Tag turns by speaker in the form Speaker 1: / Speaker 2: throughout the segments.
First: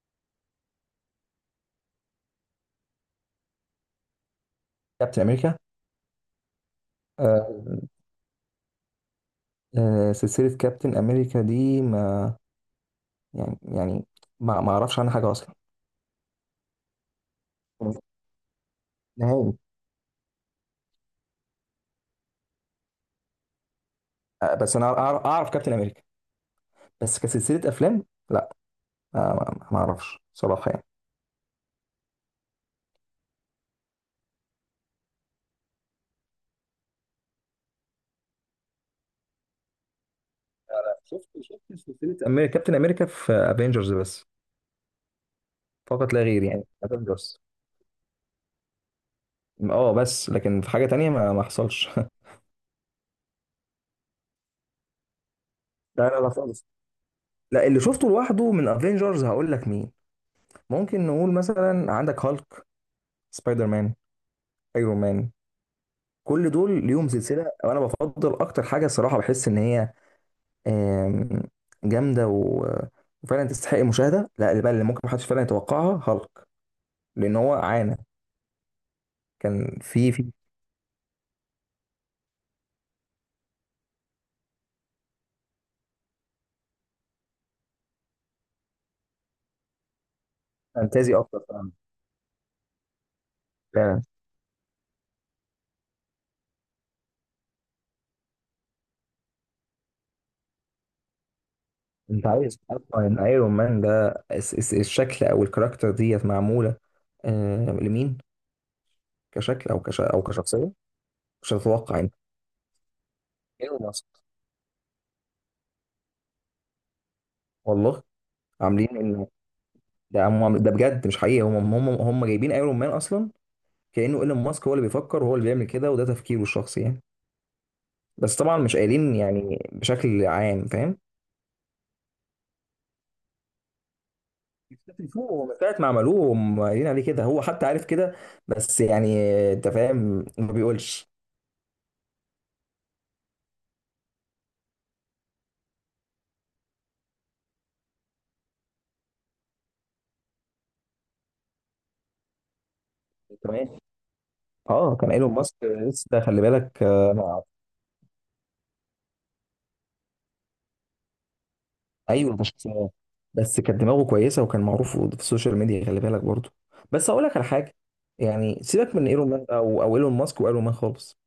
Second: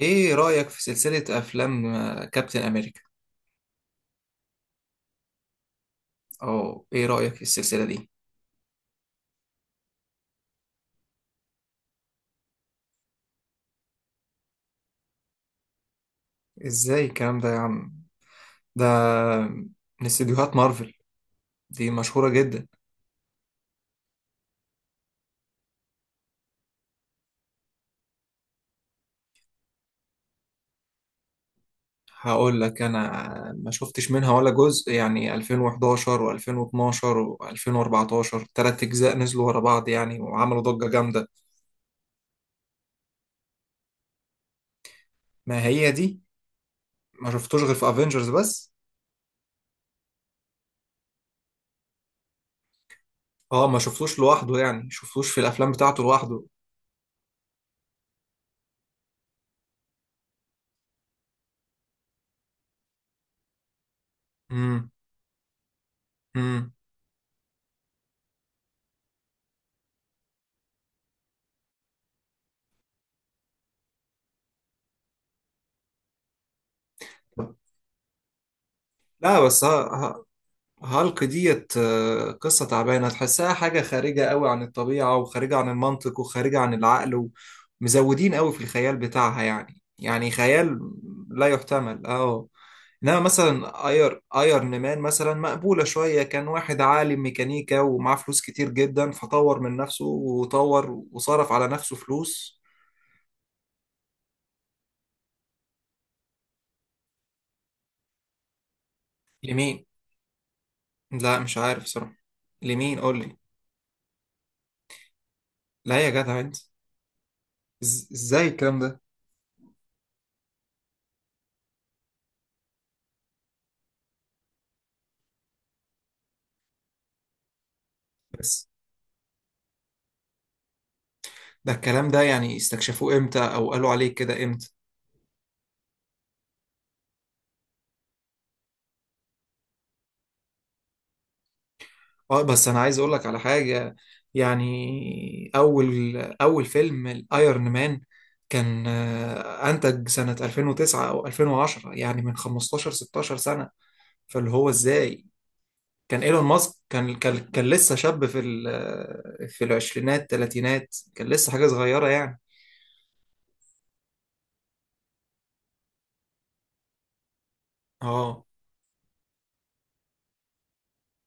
Speaker 1: ايه رأيك في سلسلة افلام كابتن امريكا؟
Speaker 2: كابتن امريكا.
Speaker 1: او ايه رأيك في
Speaker 2: آه
Speaker 1: السلسلة دي؟
Speaker 2: آه، سلسله كابتن امريكا دي، ما يعني ما اعرفش عنها حاجه اصلا،
Speaker 1: ازاي الكلام ده يا عم؟ ده
Speaker 2: نهائي.
Speaker 1: من استديوهات مارفل، دي مشهورة جدا.
Speaker 2: آه بس انا أعرف كابتن امريكا، بس كسلسله افلام. لا. آه ما اعرفش صراحه يعني.
Speaker 1: هقول لك انا، ما شفتش منها ولا جزء، يعني 2011 و2012 و2014، تلات اجزاء نزلوا ورا بعض يعني وعملوا ضجة جامدة.
Speaker 2: شفت سلسله امريكا كابتن امريكا في افنجرز بس،
Speaker 1: ما هي
Speaker 2: فقط
Speaker 1: دي.
Speaker 2: لا غير، يعني
Speaker 1: ما
Speaker 2: افنجرز.
Speaker 1: شفتوش غير في افنجرز بس.
Speaker 2: اه بس لكن في حاجه تانية ما حصلش.
Speaker 1: اه، ما شفتوش لوحده، يعني شفتوش في الافلام بتاعته
Speaker 2: لا لا لا
Speaker 1: لوحده.
Speaker 2: خالص. لا، اللي شفته لوحده من افنجرز هقول لك مين. ممكن نقول مثلا عندك هالك، سبايدر مان،
Speaker 1: امم.
Speaker 2: ايرون مان. كل
Speaker 1: امم.
Speaker 2: دول ليهم سلسله، وانا بفضل اكتر حاجه الصراحه بحس ان هي آم، جامده وفعلا تستحق المشاهده. لا اللي بقى اللي ممكن محدش فعلا يتوقعها هالك، لان هو عانى.
Speaker 1: لا بس
Speaker 2: كان في
Speaker 1: ها،
Speaker 2: في
Speaker 1: هالك ديت قصة تعبانة، تحسها حاجة خارجة قوي عن الطبيعة وخارجة عن المنطق وخارجة عن العقل. ومزودين قوي في الخيال بتاعها، يعني خيال
Speaker 2: فانتازي اكتر
Speaker 1: لا
Speaker 2: فعلا.
Speaker 1: يحتمل. اه، انما مثلا
Speaker 2: فعلا.
Speaker 1: ايرن مان مثلا مقبولة شوية، كان واحد عالم ميكانيكا ومعاه فلوس كتير جدا، فطور من نفسه وطور وصرف على نفسه
Speaker 2: انت عايز
Speaker 1: فلوس.
Speaker 2: اصلا ان ايرون مان ده الشكل او الكاركتر ديت معموله لمين؟ كشكل او
Speaker 1: لمين؟
Speaker 2: كش او كشخصيه.
Speaker 1: لا
Speaker 2: مش
Speaker 1: مش عارف
Speaker 2: هتتوقع انت.
Speaker 1: صراحة. لمين؟ قول لي.
Speaker 2: ايلون ماسك.
Speaker 1: لا يا جدع انت.
Speaker 2: والله.
Speaker 1: ازاي الكلام
Speaker 2: عاملين
Speaker 1: ده؟
Speaker 2: ان ده، هم ده بجد مش حقيقي، هم جايبين ايرون مان اصلا كأنه ايلون ماسك هو اللي بيفكر وهو اللي بيعمل كده، وده تفكيره الشخصي يعني. بس طبعا
Speaker 1: بس
Speaker 2: مش قايلين يعني بشكل عام، فاهم.
Speaker 1: ده الكلام ده يعني استكشفوه امتى او قالوا عليه كده امتى؟
Speaker 2: بشكل فوق، هو من ساعة ما عملوه هم قايلين عليه كده، هو حتى عارف كده. بس يعني انت فاهم ما بيقولش.
Speaker 1: اه، بس انا عايز اقول لك على حاجة. يعني اول اول فيلم الايرون مان كان انتج سنة 2009 او 2010، يعني من 15 16 سنة.
Speaker 2: تمام
Speaker 1: فاللي هو
Speaker 2: اه. كان
Speaker 1: ازاي؟
Speaker 2: ايلون ماسك لسه ده
Speaker 1: كان
Speaker 2: خلي
Speaker 1: ايلون ماسك
Speaker 2: بالك
Speaker 1: كان كان كان لسه شاب في في العشرينات تلاتينات، كان لسه حاجة صغيرة
Speaker 2: ايوه
Speaker 1: يعني.
Speaker 2: مش. بس كانت دماغه كويسه وكان معروف في السوشيال ميديا خلي بالك برضه. بس هقول لك على حاجه،
Speaker 1: اه.
Speaker 2: يعني سيبك من ايلون ماسك او ايلون ماسك وايلون مان خالص.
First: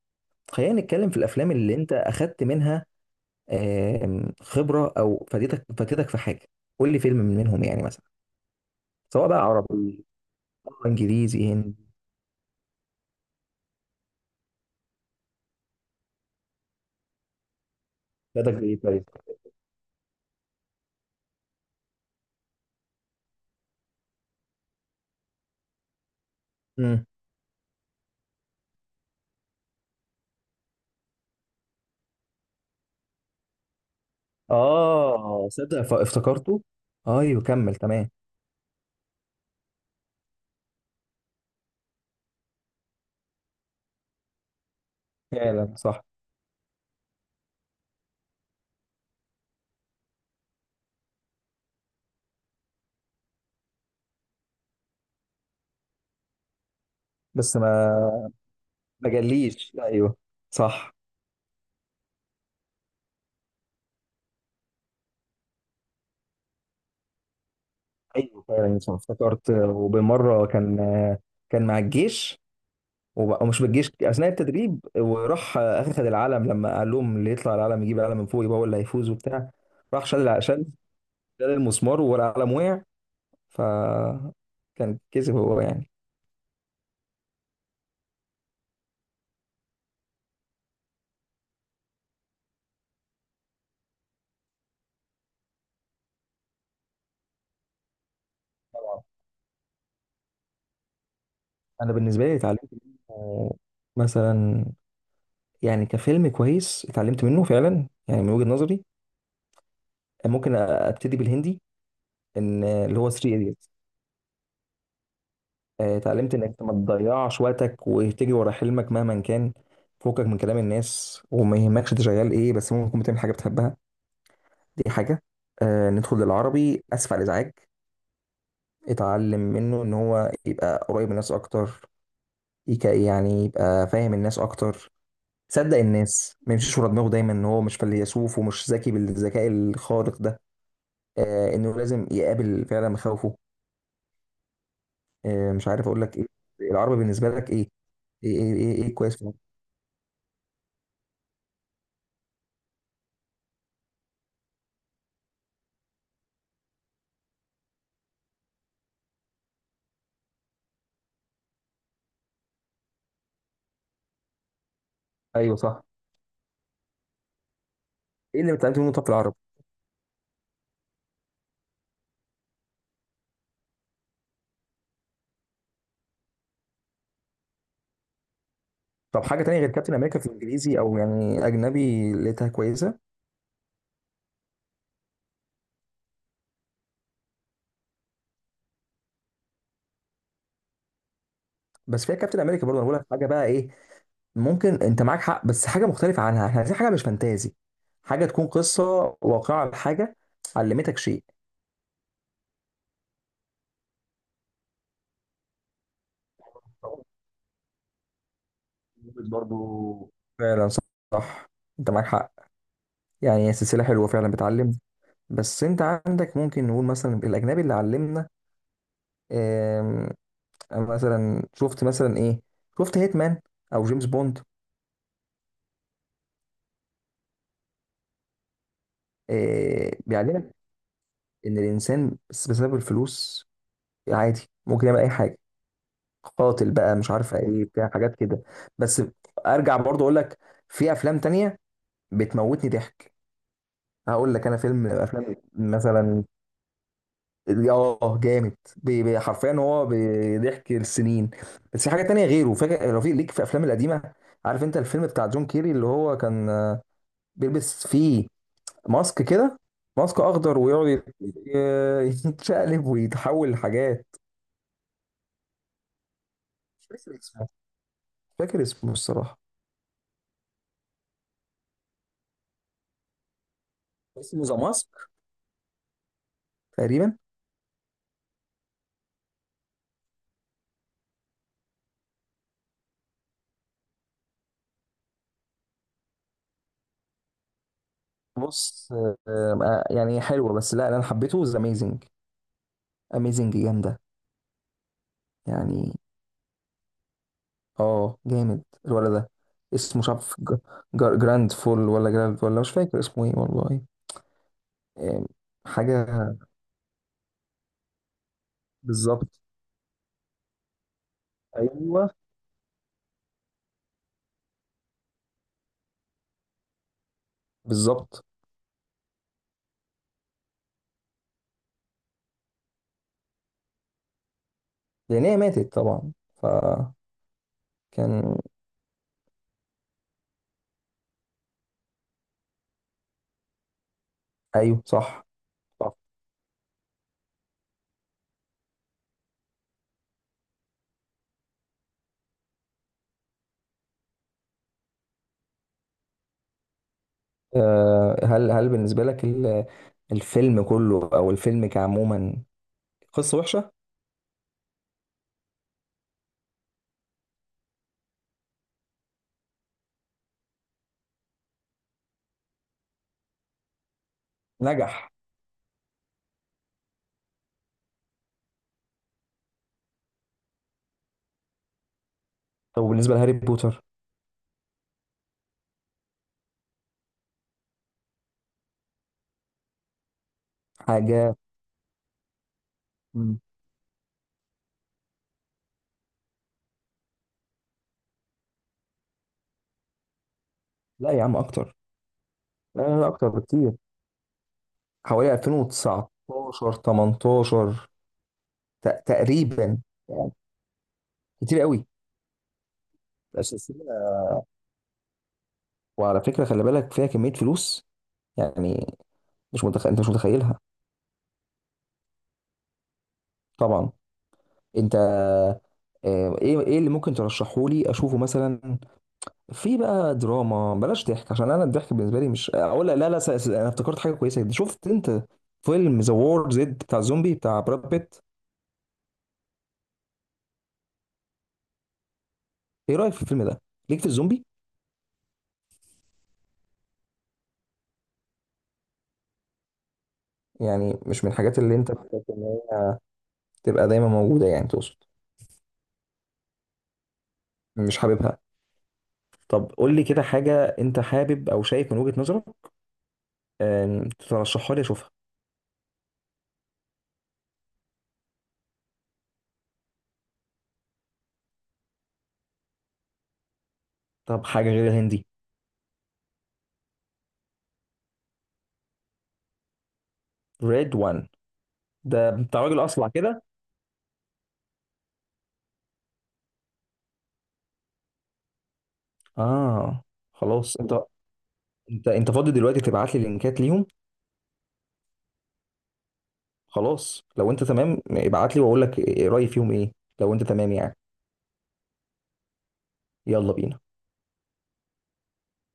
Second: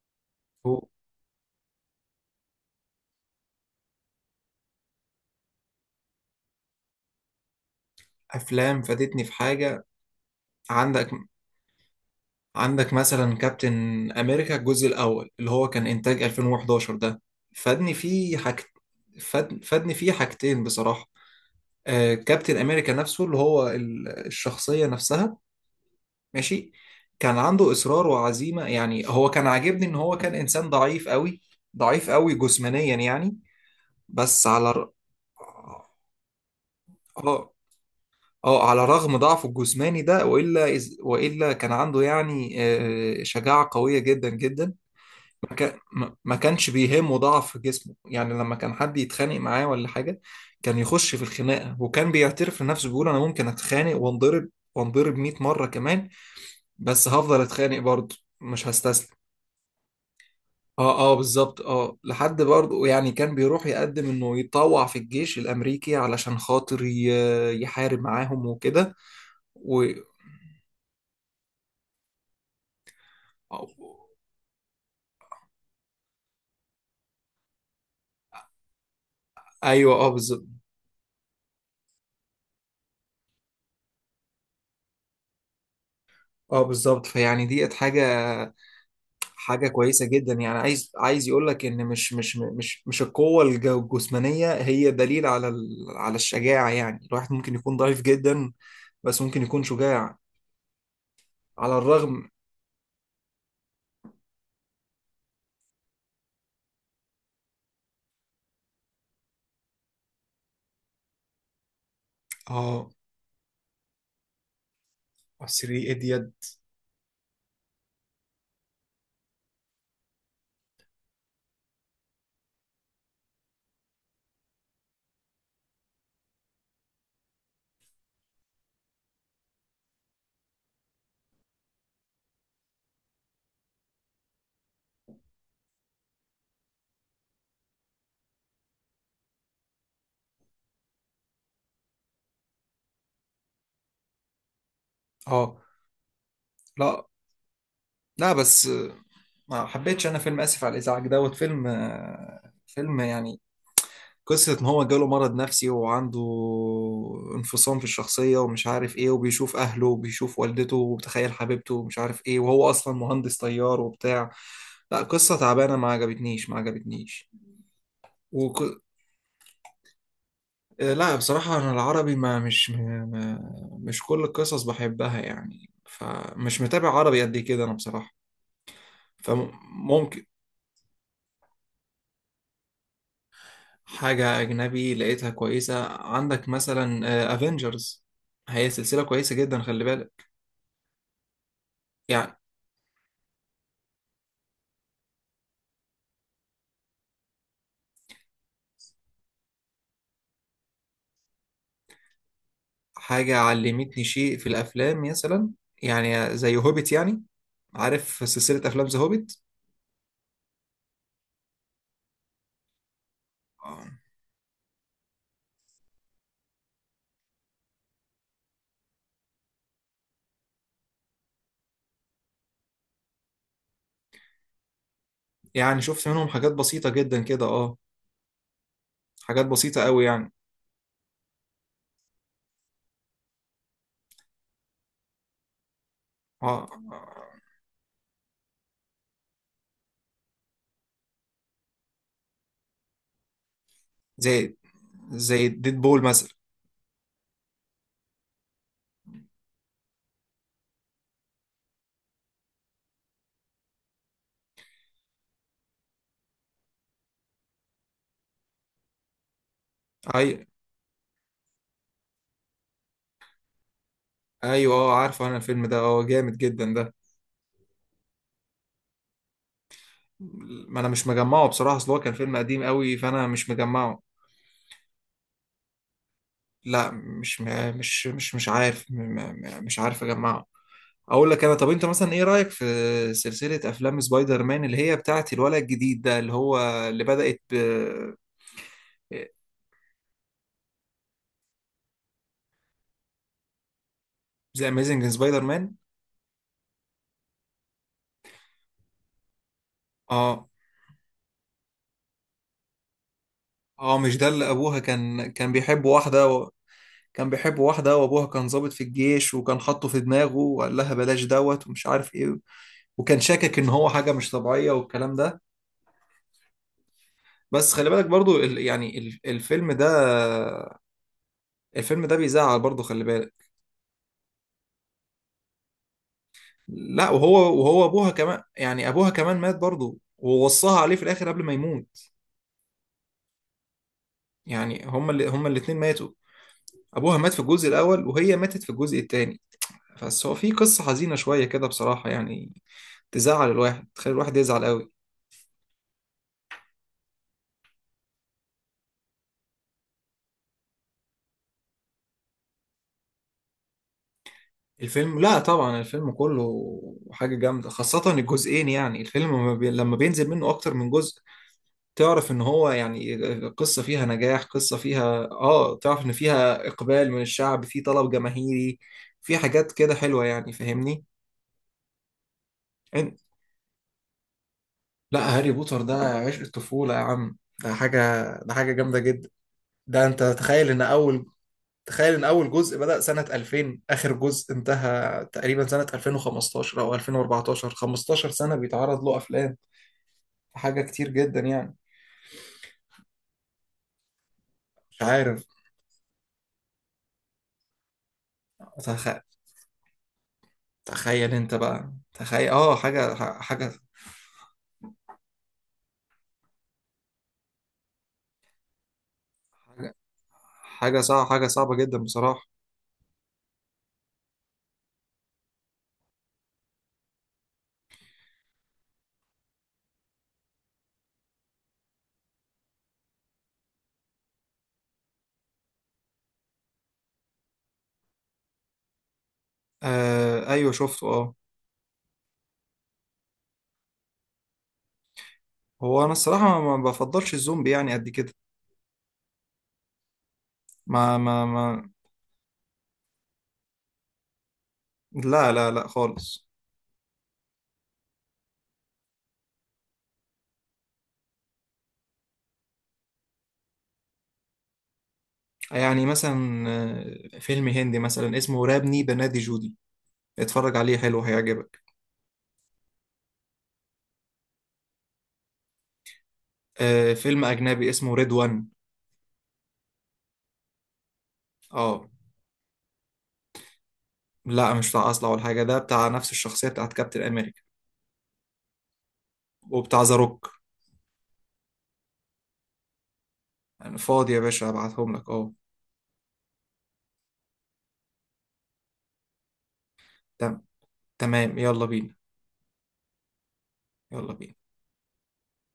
Speaker 2: خلينا
Speaker 1: هو
Speaker 2: نتكلم في الافلام اللي انت اخدت منها خبرة أو فادتك في حاجة. قول لي فيلم من منهم يعني، مثلا
Speaker 1: افلام فادتني
Speaker 2: سواء
Speaker 1: في
Speaker 2: بقى
Speaker 1: حاجة؟
Speaker 2: عربي،
Speaker 1: عندك
Speaker 2: إنجليزي، هندي.
Speaker 1: عندك مثلا كابتن امريكا الجزء الاول اللي هو كان انتاج 2011 ده، فادني فيه
Speaker 2: فادك
Speaker 1: حاج.
Speaker 2: بإيه طيب؟
Speaker 1: فادني فيه حاجتين بصراحه. آه، كابتن امريكا نفسه اللي هو الشخصيه نفسها، ماشي،
Speaker 2: مم.
Speaker 1: كان عنده اصرار وعزيمه. يعني هو كان عاجبني ان هو كان انسان ضعيف قوي، ضعيف قوي جسمانيا يعني. بس على ر...
Speaker 2: آه صدق افتكرته. أيوه
Speaker 1: اه،
Speaker 2: كمل. تمام.
Speaker 1: اه على رغم ضعفه الجسماني ده، والا كان عنده يعني آه شجاعه قويه جدا جدا. ما
Speaker 2: فعلا
Speaker 1: كا-
Speaker 2: صح.
Speaker 1: ما- ما كانش بيهمه ضعف جسمه، يعني لما كان حد يتخانق معاه ولا حاجة كان يخش في الخناقة، وكان بيعترف لنفسه بيقول أنا ممكن أتخانق وانضرب، وانضرب 100 مرة كمان، بس هفضل
Speaker 2: بس
Speaker 1: أتخانق
Speaker 2: ما
Speaker 1: برضه مش
Speaker 2: ما
Speaker 1: هستسلم.
Speaker 2: جاليش. أيوه صح.
Speaker 1: اه، اه بالظبط، اه، لحد برضه يعني كان بيروح يقدم انه يتطوع في الجيش الامريكي علشان خاطر يحارب
Speaker 2: أيوه
Speaker 1: معاهم
Speaker 2: فعلا صح
Speaker 1: وكده.
Speaker 2: افتكرت،
Speaker 1: و...
Speaker 2: وبالمرة كان كان مع الجيش ومش بالجيش أثناء التدريب، وراح أخذ العلم لما قال لهم اللي يطلع العلم يجيب العلم من فوق يبقى هو اللي هيفوز وبتاع.
Speaker 1: ايوه،
Speaker 2: راح
Speaker 1: اه
Speaker 2: شال
Speaker 1: بالظبط.
Speaker 2: شال المسمار والقلم وقع. ف كان كسب هو يعني.
Speaker 1: اه بالظبط، فيعني ديت حاجة كويسة جدا. يعني عايز يقول لك ان مش القوة الجسمانية هي دليل على على الشجاعة. يعني الواحد ممكن يكون ضعيف جدا
Speaker 2: طبعا.
Speaker 1: بس ممكن يكون شجاع على
Speaker 2: انا بالنسبه
Speaker 1: الرغم.
Speaker 2: لي اتعلمت منه مثلا، يعني كفيلم كويس اتعلمت منه فعلا يعني، من وجهه نظري. ممكن ابتدي بالهندي ان
Speaker 1: اه،
Speaker 2: اللي هو 3 ايديتس.
Speaker 1: سري
Speaker 2: اتعلمت
Speaker 1: اديت.
Speaker 2: انك ما تضيعش وقتك وتجري ورا حلمك مهما كان فوقك من كلام الناس، وما يهمكش انت شغال ايه، بس ممكن تكون بتعمل حاجه بتحبها. دي حاجه. آه ندخل للعربي، اسف على الازعاج. اتعلم منه ان هو يبقى قريب من الناس اكتر، يعني يبقى فاهم الناس اكتر، صدق الناس، ما يمشيش ورا دماغه دايما ان هو مش فيلسوف ومش ذكي بالذكاء الخارق ده. آه انه لازم يقابل فعلا مخاوفه. آه
Speaker 1: اه،
Speaker 2: مش عارف اقول لك ايه. العربي
Speaker 1: لا،
Speaker 2: بالنسبه لك ايه؟
Speaker 1: لا، بس
Speaker 2: إيه كويس فيه؟
Speaker 1: ما حبيتش انا فيلم اسف على الازعاج دوت، فيلم فيلم يعني قصة إن هو جاله مرض نفسي وعنده انفصام في الشخصية، ومش عارف إيه، وبيشوف أهله وبيشوف والدته وبتخيل حبيبته ومش عارف إيه، وهو أصلا مهندس طيار وبتاع. لا، قصة
Speaker 2: ايوه
Speaker 1: تعبانة،
Speaker 2: صح.
Speaker 1: ما عجبتنيش، ما عجبتنيش.
Speaker 2: ايه اللي
Speaker 1: وك...
Speaker 2: اتعلمت منه طب في العربي؟
Speaker 1: آه، لا بصراحة أنا العربي ما مش ما... ما- مش كل القصص بحبها، يعني فمش متابع عربي قد كده أنا بصراحة.
Speaker 2: طب حاجه تانية غير كابتن امريكا
Speaker 1: فممكن
Speaker 2: في الانجليزي او يعني اجنبي لقيتها كويسه.
Speaker 1: حاجة أجنبي لقيتها كويسة. عندك مثلا أفينجرز، هي سلسلة كويسة جدا، خلي بالك.
Speaker 2: بس فيها
Speaker 1: يعني
Speaker 2: كابتن امريكا برضه، انا بقول لك حاجه بقى ايه. ممكن انت معاك حق بس حاجه مختلفه عنها، احنا عايزين حاجه مش فانتازي، حاجه تكون قصه واقعه لحاجه علمتك شيء.
Speaker 1: حاجة علمتني شيء في الأفلام مثلا، يعني زي هوبيت، يعني عارف سلسلة أفلام ذا هوبيت.
Speaker 2: برضه فعلا صح، انت معاك حق، يعني هي سلسله
Speaker 1: آه.
Speaker 2: حلوه فعلا بتعلم. بس انت عندك، ممكن نقول مثلا الاجنبي اللي علمنا آم، أنا مثلا شفت مثلا ايه، شفت هيتمان او جيمس بوند.
Speaker 1: يعني شفت منهم حاجات بسيطة جدا كده، اه، حاجات بسيطة قوي يعني.
Speaker 2: بيعلمك ان الانسان بس بسبب الفلوس عادي ممكن يعمل اي حاجه،
Speaker 1: اه،
Speaker 2: قاتل بقى مش عارف ايه بتاع حاجات كده. بس ارجع برضه اقول لك في افلام تانية بتموتني ضحك. هقول لك
Speaker 1: زي
Speaker 2: انا فيلم افلام
Speaker 1: زي ديد بول
Speaker 2: مثلا.
Speaker 1: مثلا.
Speaker 2: اه جامد حرفيا هو بيضحك السنين. بس في حاجه تانية غيره، فاكر رفيق ليك في الافلام القديمه. عارف انت الفيلم بتاع جون كيري اللي هو كان بيلبس فيه ماسك كده، ماسك
Speaker 1: أي
Speaker 2: اخضر، ويقعد يتشقلب ويتحول لحاجات.
Speaker 1: أيوه، اه عارفه أنا الفيلم ده، اه جامد جدا ده.
Speaker 2: مش فاكر اسمه. مش فاكر اسمه الصراحه.
Speaker 1: ما أنا مش مجمعه بصراحة، أصل هو كان فيلم قديم قوي فأنا مش مجمعه.
Speaker 2: اسمه ذا ماسك
Speaker 1: لا،
Speaker 2: تقريبا.
Speaker 1: مش عارف، مش عارف اجمعه. اقول لك انا، طب انت مثلا ايه رايك في سلسله افلام سبايدر مان اللي هي بتاعت الولد الجديد ده اللي هو اللي بدات ب؟
Speaker 2: بص يعني حلوه بس، لا انا حبيته ذا اميزنج. اميزنج جامده
Speaker 1: ذا اميزنج سبايدر مان.
Speaker 2: يعني. اه جامد الولد ده. اسمه مش عارف
Speaker 1: اه،
Speaker 2: جراند فول ولا جراند، ولا مش فاكر اسمه ايه والله.
Speaker 1: اه مش ده اللي ابوها
Speaker 2: إيه،
Speaker 1: كان بيحب
Speaker 2: حاجة
Speaker 1: واحده كان بيحب واحده وابوها كان ضابط في
Speaker 2: بالظبط.
Speaker 1: الجيش، وكان حاطه في دماغه وقال لها بلاش دوت ومش
Speaker 2: ايوه
Speaker 1: عارف ايه. وكان شاكك ان هو حاجه مش طبيعيه والكلام ده. بس خلي بالك
Speaker 2: بالظبط.
Speaker 1: برضو الفيلم ده، الفيلم ده بيزعل برضه، خلي بالك.
Speaker 2: لان هي ماتت طبعا، فكان.
Speaker 1: لا، وهو ابوها كمان، يعني ابوها كمان مات برضه ووصاها عليه في الاخر قبل ما يموت.
Speaker 2: ايوه
Speaker 1: يعني هما
Speaker 2: صح.
Speaker 1: اللي هما الاتنين
Speaker 2: صح.
Speaker 1: ماتوا. ابوها مات في الجزء الاول وهي ماتت في الجزء التاني. بس هو في قصة حزينة شوية كده بصراحة يعني، تزعل الواحد، تخلي الواحد يزعل قوي.
Speaker 2: هل بالنسبة لك الفيلم كله او الفيلم كعموما قصة وحشة؟
Speaker 1: الفيلم؟ لا طبعا الفيلم كله حاجة جامدة، خاصة الجزئين. يعني الفيلم لما لما بينزل منه اكتر من جزء، تعرف ان هو يعني قصة فيها نجاح، قصة
Speaker 2: نجح.
Speaker 1: فيها اه تعرف ان فيها اقبال من الشعب، في طلب جماهيري في حاجات كده حلوة يعني، فاهمني؟
Speaker 2: طب بالنسبة
Speaker 1: عن-
Speaker 2: لهاري بوتر.
Speaker 1: لا، هاري بوتر ده عشق الطفولة يا عم، ده حاجة، ده حاجة جامدة جدا. ده انت تخيل ان
Speaker 2: حاجة.
Speaker 1: اول جزء بدأ سنة
Speaker 2: مم.
Speaker 1: 2000، اخر جزء انتهى تقريبا سنة 2015 او 2014، 15 سنة بيتعرض له افلام. حاجة كتير
Speaker 2: لا يا عم
Speaker 1: جدا
Speaker 2: اكتر.
Speaker 1: يعني.
Speaker 2: لا لا لا، اكتر بكتير،
Speaker 1: مش
Speaker 2: حوالي
Speaker 1: عارف.
Speaker 2: 2019 18
Speaker 1: تخ...
Speaker 2: تقريبا يعني.
Speaker 1: تخيل انت
Speaker 2: كتير قوي
Speaker 1: بقى، تخيل اه. حاجة
Speaker 2: الأساسية. وعلى فكرة خلي بالك فيها كمية فلوس يعني، مش متخ،
Speaker 1: حاجة
Speaker 2: انت مش متخيلها.
Speaker 1: حاجة صعبة، حاجة صعبة جدا بصراحة.
Speaker 2: طبعا. انت ايه اللي ممكن ترشحه لي اشوفه مثلا، في بقى دراما، بلاش ضحك عشان انا الضحك بالنسبة لي مش اقول لا. لا انا افتكرت حاجة كويسة جدا. شفت انت فيلم ذا وور زد بتاع الزومبي بتاع براد بيت؟
Speaker 1: آه أيوه شفته أه.
Speaker 2: ايه رأيك في الفيلم ده، ليك في الزومبي؟
Speaker 1: هو أنا الصراحة ما بفضلش الزومبي يعني قد كده.
Speaker 2: يعني
Speaker 1: ما
Speaker 2: مش من
Speaker 1: ما
Speaker 2: الحاجات
Speaker 1: ما
Speaker 2: اللي انت بتبقى دايما موجودة، يعني تقصد
Speaker 1: لا، لا، لا خالص.
Speaker 2: مش حاببها؟ طب قول لي كده حاجة أنت حابب أو شايف من وجهة نظرك ترشحها لي أشوفها.
Speaker 1: يعني مثلا آه، فيلم هندي مثلا اسمه رابني بنادي جودي، اتفرج عليه حلو هيعجبك.
Speaker 2: طب حاجة غير الهندي.
Speaker 1: آه، فيلم أجنبي اسمه ريد وان.
Speaker 2: ريد وان.
Speaker 1: أه.
Speaker 2: ده بتاع راجل أصلع كده.
Speaker 1: لا مش بتاع أصلع ولا حاجة، ده بتاع نفس الشخصية بتاعت كابتن أمريكا وبتاع
Speaker 2: آه.
Speaker 1: ذا روك.
Speaker 2: خلاص أنت فاضي دلوقتي تبعت لي لينكات ليهم؟
Speaker 1: أنا فاضي يا باشا، أبعتهم لك أه.
Speaker 2: خلاص لو أنت تمام، ابعت لي وأقول لك رأيي فيهم إيه. لو أنت
Speaker 1: تم-
Speaker 2: تمام يعني.
Speaker 1: تمام، يلا بينا.
Speaker 2: يلا بينا.
Speaker 1: يلا بينا.